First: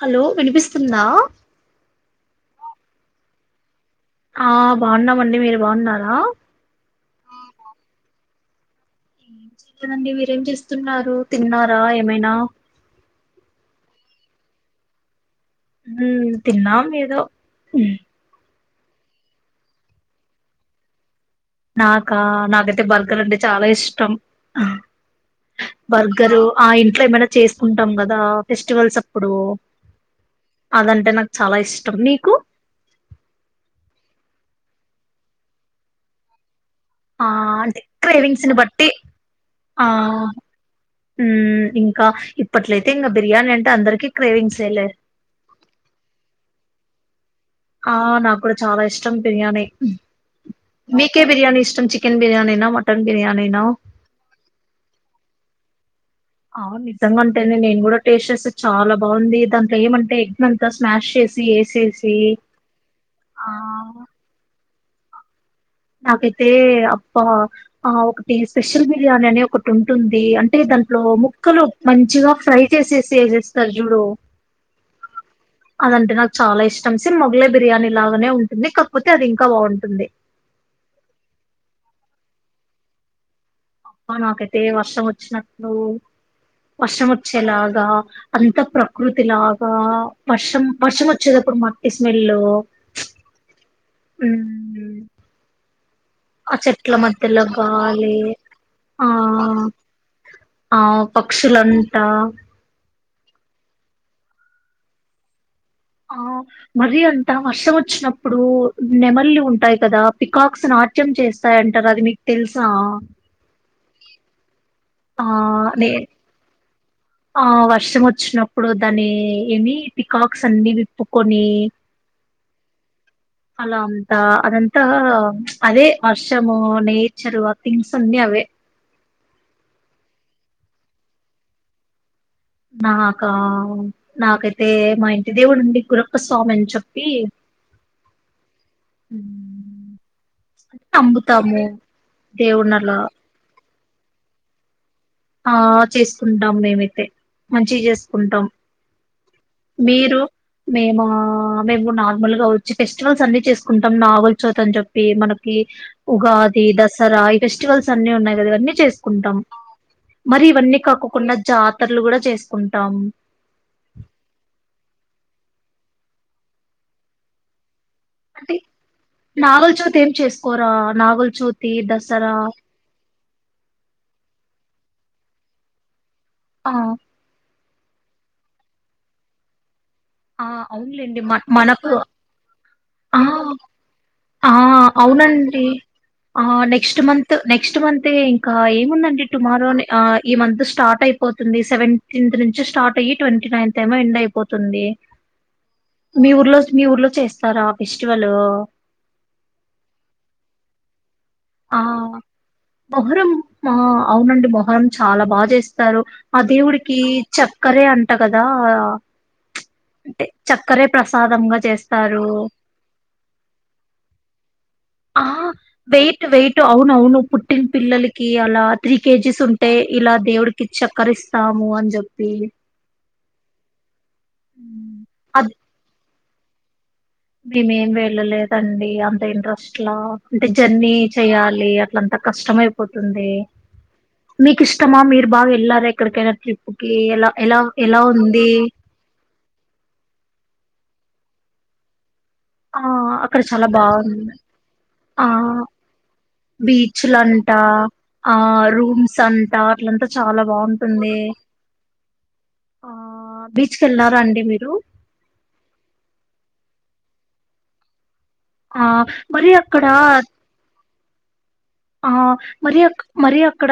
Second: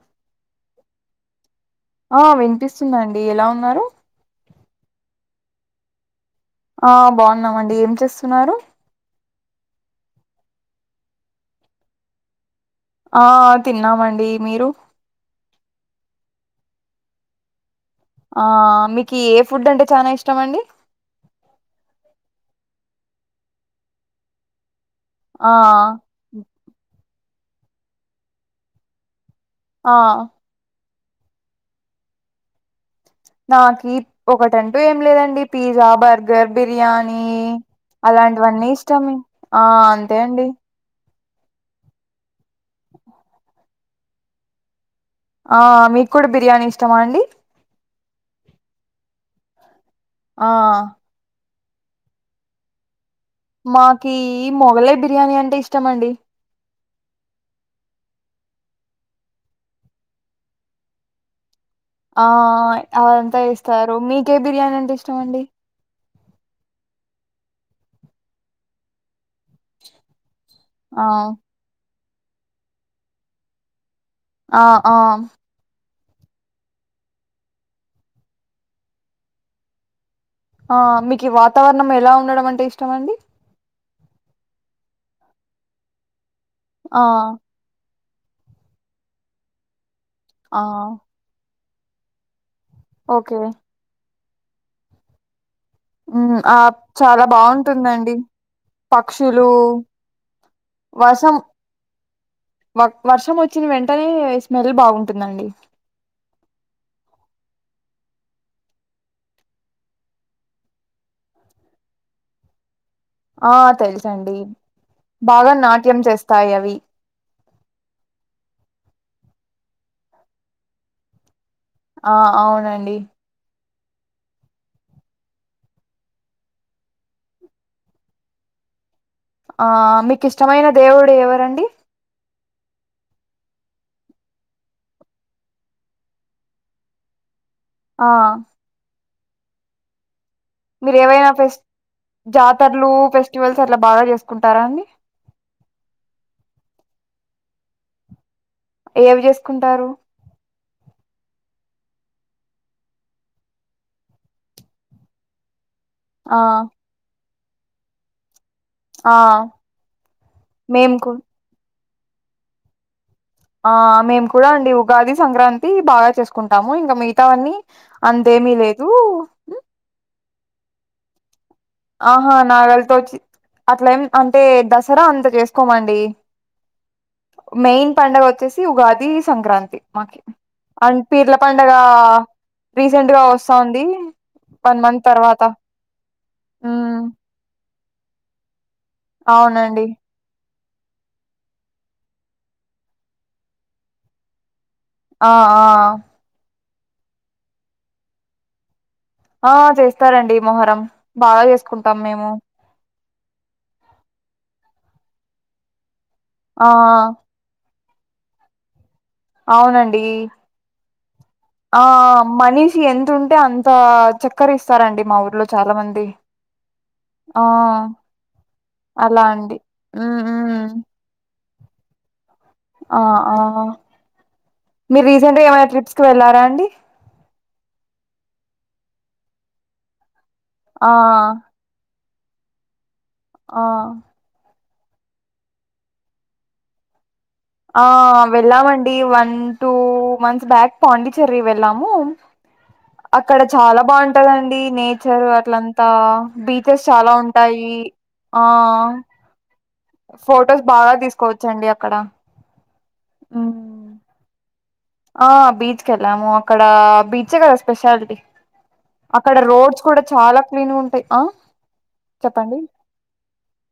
Hello వినిపిస్తుందా స్తుందండి ఎలా ఉన్నారు ఆ బాగున్నామండి మీరు బాగున్నారా ఆ బాగున్నామండి ఏం చేస్తున్నారు ఏం చేలేదండి మీరేం చేస్తున్నారు తిన్నారా ఏమైనా ఆ తిన్నామండి మీరు హు తిన్నాా ఏదో ఆ మీకు ఏ ఫుడ్ అంటే చనాా ఇష్టం అండి నాకా నాకైతే బర్గర్ అంటే చాలా ఇష్టం ఆ బర్గరు ఆ ఇంట్లో ఏమైనా చేసుకుంటాం కదా ఫెస్టివల్స్ అప్పుడు ఆ అదంట అంటే నాకు చాలా ఇష్టం నీకు నాకి ఒకటంటూ ఏం లేదండి పిజ్జా బర్గర్ బిర్యానీ ఆ అంటే క్రేవింగ్స్ ని అలాంటివన్నీ బట్టి ఇష్టాం ఆ అంతే అండి ఉ ఇంకా పట్లైతే ఇంకా బిర్యానీ అంటే అందరికి క్రేవింగ్స్యఏ లే ఆ మీకు కూడా బిర్యానీ ఇ ఇష్టమా అండి ఆ నాకు కూడా చాలా ఇష్టం బిర్యానీ ఆ మీకే బిర్యానీ ఇష్ చికెన్ బిర్యానీ నా మటన్ బిర్యానీనా మాకి మొగలాయ్ బిర్యానీ అంటే ఇష్ట ఇష్టంమండి ఆవు నిజంగా ఉంటాంది నేను కూడా టేస్ట్ చేస్తే చాలా బాగుంది దాంట్లో ఏమంటే ఎగ్ అంతా స్మాష్ చేసి వేసేసి ఆ అవిఅంత్త ఆ వెస్తారు మీకే బిర్యానీ అంటే ఇష్టంమండి నాకైతే అప్ప ఆ ఒకటి స్పెషల్ బిర్యానీ అనే ఒకటి ఉంటుంది అంటే దాంట్లో ఆ ముక్కలు మంచిగా ఫ్రై చేసేసి చేసేస్తారు చూడు ఆ ఆ అదంటే నాకు చాలా ఇష్టం స మొగలే బిర్యానీ లాగానే ఉంటుంది కాకపోతే అది ఇంకా బాగుంటుంది ఆ మీకు వాతావరణం ఎలా ఉండడం అంటే ఇష్టం అండి అబ్బ నాకైతే వర్షం వచ్చినటూ ఆ వర్షం వచ్చేలాగా అంత ప్రకృతి లాగా ఆ వర్షం వర్షం వచ్చేదిప్పుడు మాం ఇస్మి లో ఓకే మ్మ్ మ్మ్ ఆ చెట్ల చాలా మధ్యలో గాలి బాగుంటుందండి ఆ పక్షులు ఆ వర్షం పక్షులంతా వ వర్షం వచ్చిన వెంటనే స్మెల్ బాగుంటుందండి ఆ ఇప్పుడు నెమల్లి ఉంటాయి కదా పికాక్స్ నాట్యం చేస్తాయ అంటారు అది మీకు తెలుసా ఆ తెలుసండి ఆ బాగా నే నాట్యం చేస్తాయి అవి ఆ వర్షం వచ్చినప్పుడు దాని ఏమి పికాక్స్ అన్ని విప్పుకొని ఆ అవునండి అలా అంతా అదంత అదే వర్షము నేచరు ఆ థింగ్స్ అన్నీ అవే ఆ మీకు ఇష్టమైన దేవుడు ఎవరండి నాకా నాకైతే మా ఇంటి దేవుడుడి గురక్క స్వామి అని చెప్పి ఆ హ మీర ఏవైనా ఫెస్ దేవుని జాతరలు అలా ఫెస్టివల్స్ అట్లా బాగా చేసుకుంటారా అన్నీ ఆ చేసుకుంటాం మేమైతే మంచిగ చేసుకుంటాం ఏమి చేసుకుంటారు మీరు మేమా మేము నార్మల్ గా వచ్చి ఫెస్టివల్స్ అన్ని చేసుకుంటాం నాగుల్ చవితి అని చెప్పి మనకి ఆ ఉగాది దసరా ఫెస్టివల్స్ అన్ని ఉన్నాయిగదివన్నీ ఆ చేసుకుంటాం మరి ఇవన్నీ మేము కూ కాకోకుండా జా పాతర్లు కూడా చేసుకుంటాం ఆ మేము కూడా అండి ఉగాది సంక్రాంతి బాగా చేసుకుంటాము ఇంగ మిగతావన్నీ అంతేమీ లేదు హ్మ్ కోరా నాగుల్ చూత్ ఆహా నాగళతోచ్చి అట్లా ఏం అంటే దస్ సరా అంత చేసుకోమండి ఆ మెయిన్ పండగ వచ్చేసి ఉగాది సంక్రాంతి ఆ అండ్ అవునులేండి మ పీర్ల పండగ మనకు ఆ రీసెంట్గా వస్తోంది ఆ వన్ మంత్ తర్వాత అవునండి ఆ నెక్స్ట్ ఉమ్ మంత్ నెక్స్ట్ మంత్ తే ఇంకా ఏం కున్నండి టుమారో అవునండి ఆ ఈ మంత్ స్టార్ట్ అయిపోతుంది సెవెంటీన్త్ నుంచి స్టార్ట్ అయ్యి ట్వంటీ నైన్త్ ఏమో ఎండ్ అయిపోతుంది ఆ ఆ మీ ఊర్లో మీ ఊర్లో చేస్తారా ఫెస్టివలూ ఆ చేస్తారండి మొహరం బాగా ఆ చేసుకుంటాం మేము మొహరం ఆ అవునండి మొహరం చాలా బాగా చేస్తారు ఆ దేవుడికి చెప్ కరె అంట కదా అవునండి అంటే చక్కరే ప్రసాదంగా ఆ చేస్తారు మనీషి ఎంతుంటే అంత చెక్కర ఇస్తారండి మా ఆ ఊర్లో చాలా మంది వెయిట్ వెయిట్ అవునవును ఆ పుట్టిన పిల్లలకి అలా త్రీ అలా కేజీస్ అండి ఉంటే ఇలా ఉమ్ దేవుడికి ఉమ్ చక్కర ఇస్ స్తాము అన్ జెప్పి అ ఆ ఉమ్. మీరు రీసెంట్ గా అది ఏమైనా ట్రిప్స్ కి వెళ్ళా రాండి మేమేం వెళ్ళలేదండి అంత ఇంట్రెస్ట్లా అంటే ఆ జర్నీ చెయాలి ట్లంత కష్టమై పోతుంది ఆ మీకిఇష్ ఇష్టమా మీరు బాగా ఎల్లార ఎక్కడికైనా ట్రిప్పుకి ఎలా ఎలా ఆ ఎలా ఉంది వెళ్ళమండి one two months back Pondicherry వెళ్ళాము, అక్కడ చాలా బాగుంటందండి నేచర్ ఆ అట్లంతా బీచెస్ చాలా బీచ్లంట ఉంటాయి ఆ, ఇట్లంతా చాలా ఫొటోస్ బాగా బాగుంటుంది. తీసుకోవచ్చండి అక్కడ ఆ బీచ్ కి ఉమ్ వెళ్లారా అండి మీరు, ఆ బీచ్ కి వెళ్ళాము అక్కడ బీచే కదా స్పెషాలిటీ, ఆ అక్కడ రోడ్స్ కూడా చాలా క్లీన్ గా ఉంటాయి, ఆ ఆ చెప్పండి మరి అ మరి అక్కడ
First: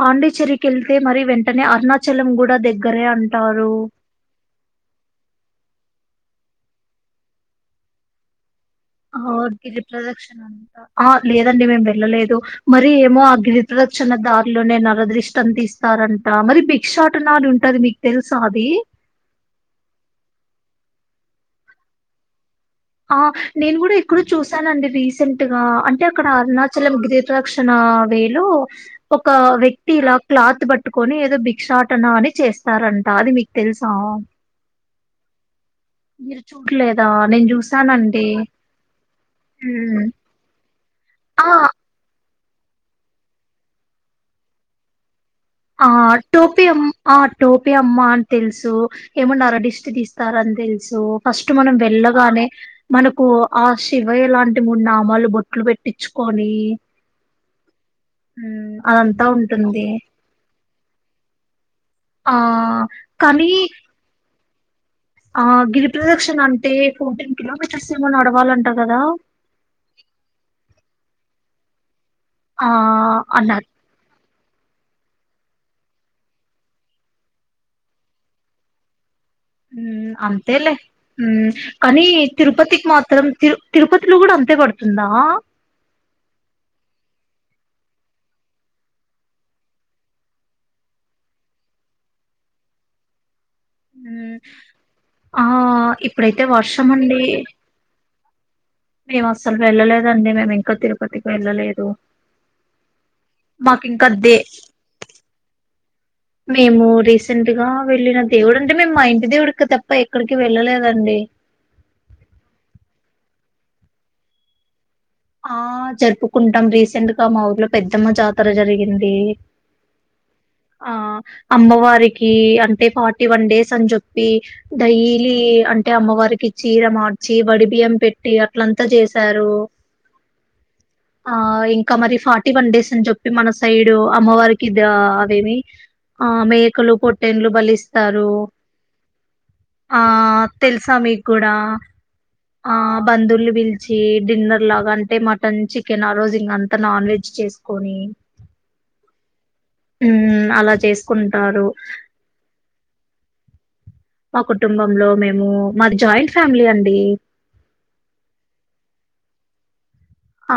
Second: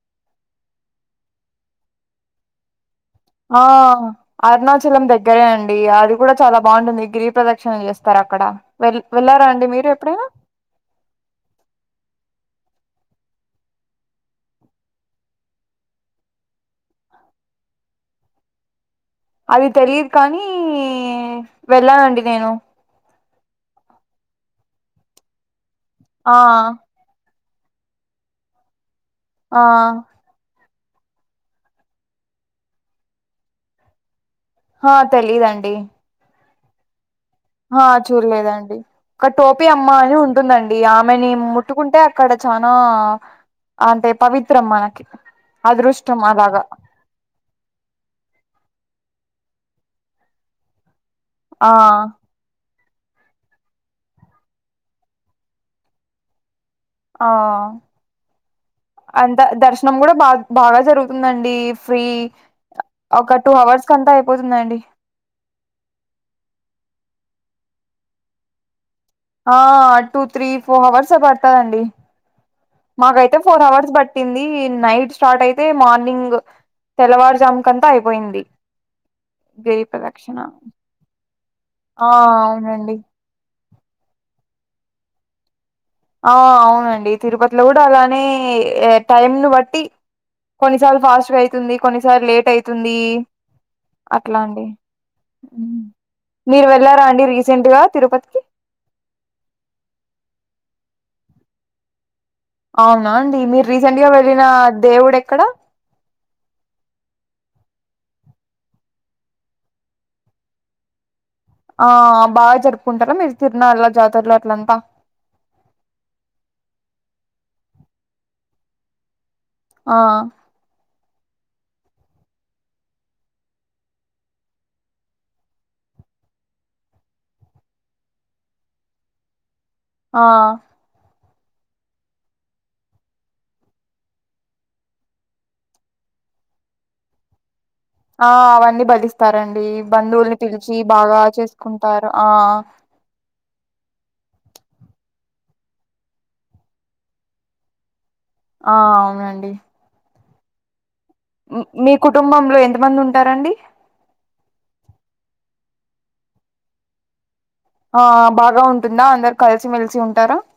పాండిచ్చేరి కి వెల్, మరి వెంటనే అరుణాచలం కూడా దగ్గ ఆ అరుణాచలం దగ్గరే అండి అది, కూడా చాలా బాగుంటుంది. గిరి ప్రదక్షిణలు చేస్తారు అక్కడ, వెళ్ ఆ వెళ్ళారా అండి గిరి మీరు ఎప్పుడైనా ప్రదక్షిణ అంత ఆ లేదండి మేము వెళ్ళలేదు, మరి ఏమో ఆ గిరిపరక్షణ. దారిలోనే నరదృష్టి తీస్తారంట మరి భిక్షాటనాలు. ఉంటది మీకు తెలుసా అది, అది తెలిదు కానీ వెళ్ళానండి నేను, ఆ నేను కూడా ఎక్కడ చూసానండి రీసెంట్గా, అంటే అక్కడ ఆ అరుణాచలం గిరి, రక్షణ వేలు, ఒక ఆ వ్యక్తి ఇలా క్లాత్ బట్టి, పట్టుకొని ఏదో భిక్షాటన అని చేస్తారంట అది మీకు తెలుసా, హ తెలియదండి, మీరు చూడలేదు ఆ చూడలేదండి. ఒకక్క టోపి అమ్మ ఉమ్ అని ఉంటుందండి. ఆమెని ఆ ముట్టుకుంటే అక్కడ, చనా అంటే పవిత్రం మనకి, ఆ అదృష్టం అలాగా టోపి అమ్ ఆ టోపి అమ్మ అని తెలుసు ఏమన్నారు డి, దిష్టి తీస్తార అని తెలుసు, ఫస్ట్ ఆ మనం వెళ్ళగానే, మనకు ఆ శివయ్య లాంటి. మూడు నామాలు బొట్లు పెట్టించుకొని, ఆ ఉమ్ అదంతా అంతా ఉంటుంది దర్శనం కూడా బా బాగా జరుగుతుందండి ఫ్రీ ఆ ఒక టూ కానీ అవర్స్ కంత అయిపో, పోతుందండి, ఆ గిరి ప్రదక్షణ అంటే ఫోర్టీన్ కిలోమీటర్స్ ఏమై నడవాలంటా కదా, ఆ టూ త్రీ ఫోర్ అవర్స్ పడతదండి, ఆ మాకు అయితే ఫోర్ అన్నారు అవర్స్ బట్ట, పట్టింది నైట్ స్టార్ట్ అయితే. మార్నింగ్ తెల్లవారుజామ్ కంతా అయిపోయింది, హు గిరి ప్రదక్షిణ అంతేలే హు, కానీ ఆ తిరుపతికి అవునండి మాత్రం. తిరు తిరుపతిలో కూడా అంతే పడుతుంది, ంద ఆ అవునండి తిరుపతిలో కూడా అలానే టైమ్ ను బట్టి కొన్నిసార్లు ఫాస్ట్గా అయితుంది కొన్నిసార్ లేట్ అయితుంది మ్మ్ అట్లా అండి ఆ ఇప్పుడైతే మీరు వర్షం వెళ్ళారా అండి రీసెంట్ గా తిరుపతికి మేము అసలు వెళ్ళలేదండి మేము ఇంకా తిరుపతికి వెళ్ళలేదు అవునా అండి మీరు మాకు ఇంకా రీసెంట్గా దే వెళ్ళిన దేవుడు ఎక్కడ మేము రీసెంట్ గా వెళ్లిిన దేవుడు అంటే మేము మా ఇంటి దేవుడికి తప్ప ఎక్కడికి వెళ్ళలేదండి ఆ బాగా జరుపుకుంటారా మీరు తిరునాళ్లో జాతరలు అట్ల అంత ఆ జరుపుకుంటాం రీసెంట్ గా మా ఊర్లో పెద్దమ్మ జాతర జరిగింది ఆ ఆ అమ్మవారికి అంటే ఫార్టీ వన్ డేస్ అని చెప్పి డైలీ అంటే అమ్మవారికి చీర మార్చి వడి బియ్యం పెట్టి అట్లంతా చేశారు ఆ ఆ ఇంకా మరి ఫార్టీ వన్ డేస్ అని చెప్పి మన సైడు అమ్మవారికి ఇది అవేమి ఆ మేకలు పట్టెన్లు బలిస్త ఆ అవన్నీ బలిస్తారండి ఆ బంధువుల్ని పిలిచి తెలుసా బాగా మీకు కూడా చేసుకుంటారు ఆ తిన్నర్ లాగా అంటే మటన్ చికెన్ ఆ రోజు ఇంగంత నాన్ వెజ్ చేసుకొని ఆ అవునండి అలా చేస్త మీ కుటుంబంలో ఎంతమంది ఉంటారండి మా కుటుంబంలో మేము మాది జాయింట్ ఫ్యామిలీ అండి ఆ బాగా ఉంటుందా అందరు కలిసిమెలిసి ఉంటు ఆ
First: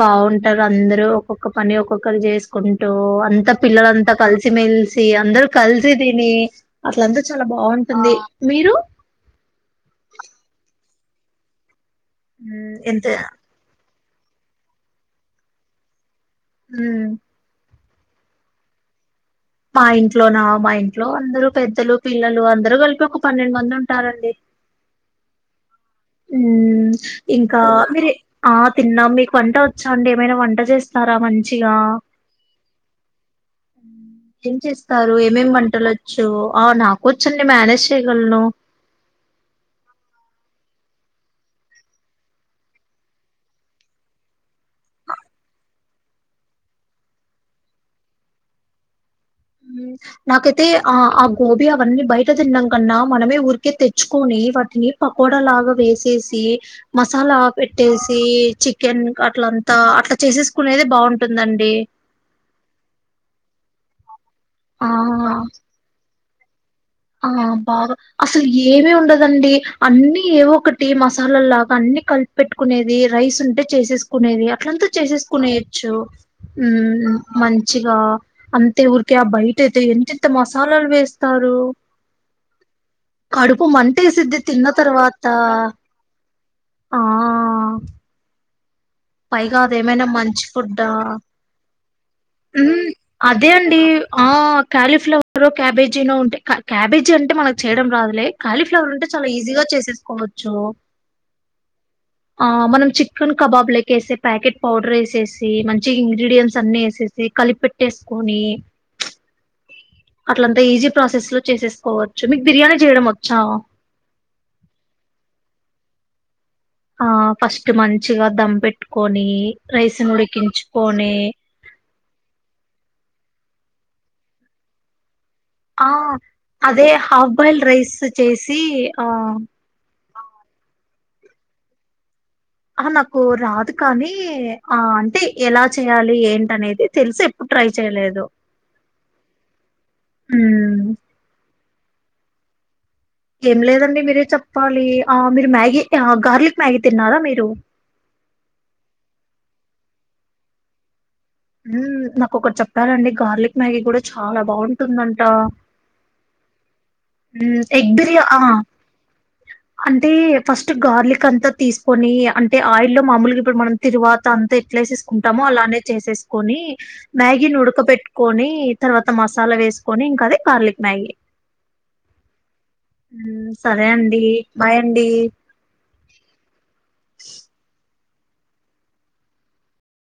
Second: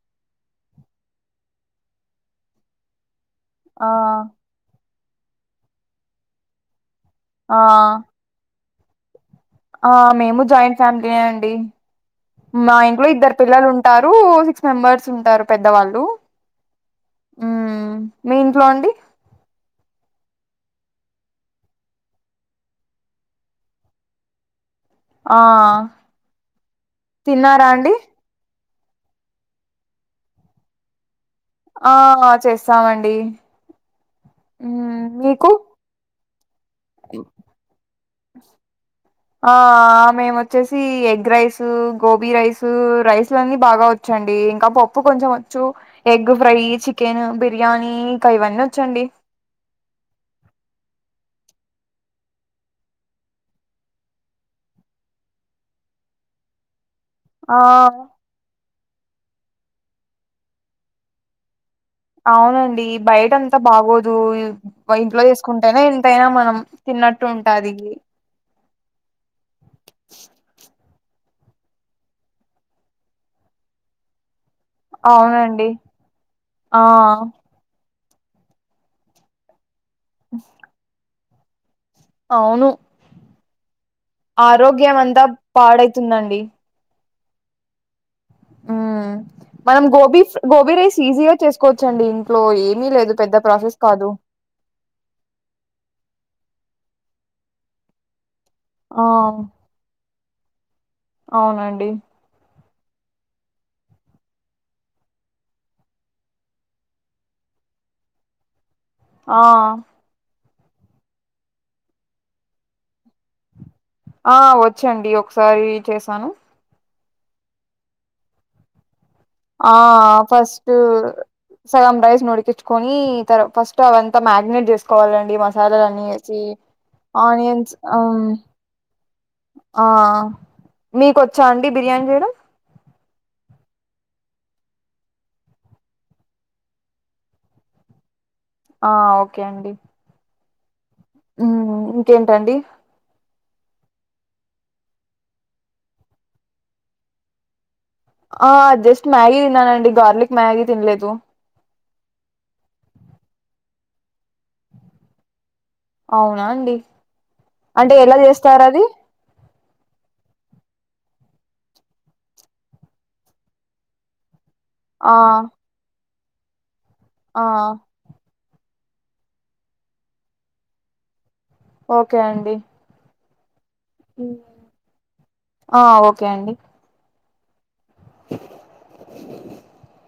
బాగుంటారు అందరు ఒక్కొక్క పని ఒక్కొక్కరు చేసుకుంటూ అ ంత పిల్ల ఆ అంతా కలిసి మేల్ సి అందరు కల్సతిని అట్లంత చాలా ఆ బాగుంటుంది మీరు ఫ్యామిలీ అండి హ్మ్ మా ఎంత ఇంట్లో ఇద్దరు పిల్లలు ఉంట ఉంటారు సిక్స్ మెంబర్స్ ఉంటారు పెద్దవాళ్ళు హ మ్మ్ మీ ఇంట్లో అండి మా ఇంట్లో నా మా ఇంట్లో అందరు పెద్దలు పిల్లలు అందరుూ కలిపి ఒక పన్నెండు మంది ఉంటారండి ఆ ఇంకా తిన్నారా అండి మీరి ఆ తిన్నాం మీకు వంట వచ్చా అండి ఏమైనా వంట చేస్తారామ ఆ చేస్తామండి ఏం మ్మ్ చేస్తారు మీకు ఏమేమి వంటలు వచ్చ చ్చు ఆ నాకూ వచండి మేనేజ్ చేయగలను ఆ మేము వచ్చేసి ఎగ్ రైసు, గోబీ రైసూ రైస్లన్నీ బాగా వచ్చండి. ఇంకా పప్పు కొంచెం వచ్చు. ఎగ్ ఫ్రై చికెన్ బిర్యానీ ఇంకా ఇవన్నీ వచ్చండి. నాకైతే ఆ ఆ గోబీ అవన్నీ బయట తినడం కన్నా మనమే ఊరికే తెచ్చుకొని వాటిని పకోడా లాగా వేసేసి మసాలా ఆ పెట్టేసి చీ చికెన్ అట్లంతా అట్లా చేసేసుకునేది బావుంటుందండి. అవునండి బయట అంతా బాగోదు. ఆ దు ఇంట్లో చేసుకుంటేనే అయినా మనం తిన్నట్టు ఆ ఉంటది బాగొ అసలు ఎ ఏవి ఉండ దండి అన్నీ ఏ ఒకటి మస్ మసాలా లాగా అన్ని కలిపి పెట్టుకునేది. రైస్ ఉంటే చేసేసుకునేది. అ అట్లంతా అవునండి చేసేసుకునేయచ్చు. ఆ హ్మ్ మంచిగా అంతే ఊర్ తె ఎంతెంత మసాలాలు వేస్ట్ తరు అవును మంటేసిద్ది తిన్న ఆరోగ్యం అంతా తర్వాత పాడైతుందండి. ఆ ఉమ్ పైగా మనం అదేమైనా గోబీ మంచి గోబీ ఫుడ్డా రైస్ ఈజీగా చేసుకోవచ్చండి ఇంట్లో ఏమీ హ్మ్ లేదు పెద్ద అదే ప్రాసెస్ అండి కాదు ఆ కాలీఫ్లవరో క్యాబేజీనో ఉంటే క క్యాబేజీ అంటే మనకు చేయడం రాదులే. కాలీఫ్లవర్ ఉంటే ఆ చాలా ఈజీగా చేసేసుకో చో అవునండి. ఆ మనం చికెన్ కబాబ్ లె చేసే ప్యాకెట్ పౌడర్ వేసేసి మంచి ఇంగ్రీడియంట్స్ అన్ని వేసేసి కలిపి పెట్టేసుకోని ఆ అట్లంతా ఈజీ ప్రాసెస్ లో చేసేసుకోవచ్చు. మీకు బిర్యానీ చేయడం వచ్చా ఆ వచ్చండి ఒకసారి చేసాను. ఆ ఫస్ట్ మంచిగా దంపెట్టు ఆ ఫస్టు సగం రైస్ నుడికిచ్చికోని త ఫస్ట్ అవంతా మ్యాగినేట్ చేసుకోవాల ఆ అదే హాఫ్ బాయిల్ ఆనియన్స్ రైస్ ఆమ్ చేసి ఆ ఆ మీకు వచ్చా అండి బిర్యానీ చేయడం ఆహ నాకు రాదు కానీ ఆ ఓకే అండి హ్మ్ హ్మ్ ఇంకేంటండి ఏం లేదండి మీరే చెప్పాలి. ఆ మీరు మ్యాగీ ఆ గార్లిక్ మ్యాగీ తిన్నారా మీరు ఆ జస్ట్ మ్యాగీ తిన్నానండి. గార్లిక్ మ్యాగీ తినలేదు. నాకొకరు చెప్పారండి. గార్లిక్ మ్యాగీ కూడా చాలా బాగుంటుందంట. అవునా అండి హ్మ్ ఎగ్ అంటే ఎలా బిర్యా ఆ చేస్తారు అది అంటే ఫస్ట్ గార్లిక్ అంతా తీసుకొని అంటే ఆయిల్లో మామూలుగా ఇప్పుడు మనం తరువాత అంతా ఆ పలేసస్సుకుంటామో అలానే చేసేస్ కొని ఆ మ్యాగీని ఉడక పెట్టుకొని తర్వాత మసాలా వేసుకొని ఇంకా అది గార్లిక్ మ్యాగీ ఓకే అండి హ్మ్మ్ సరే అండి బాయ్ అండి ఆ ఓకే అండి [inaudible]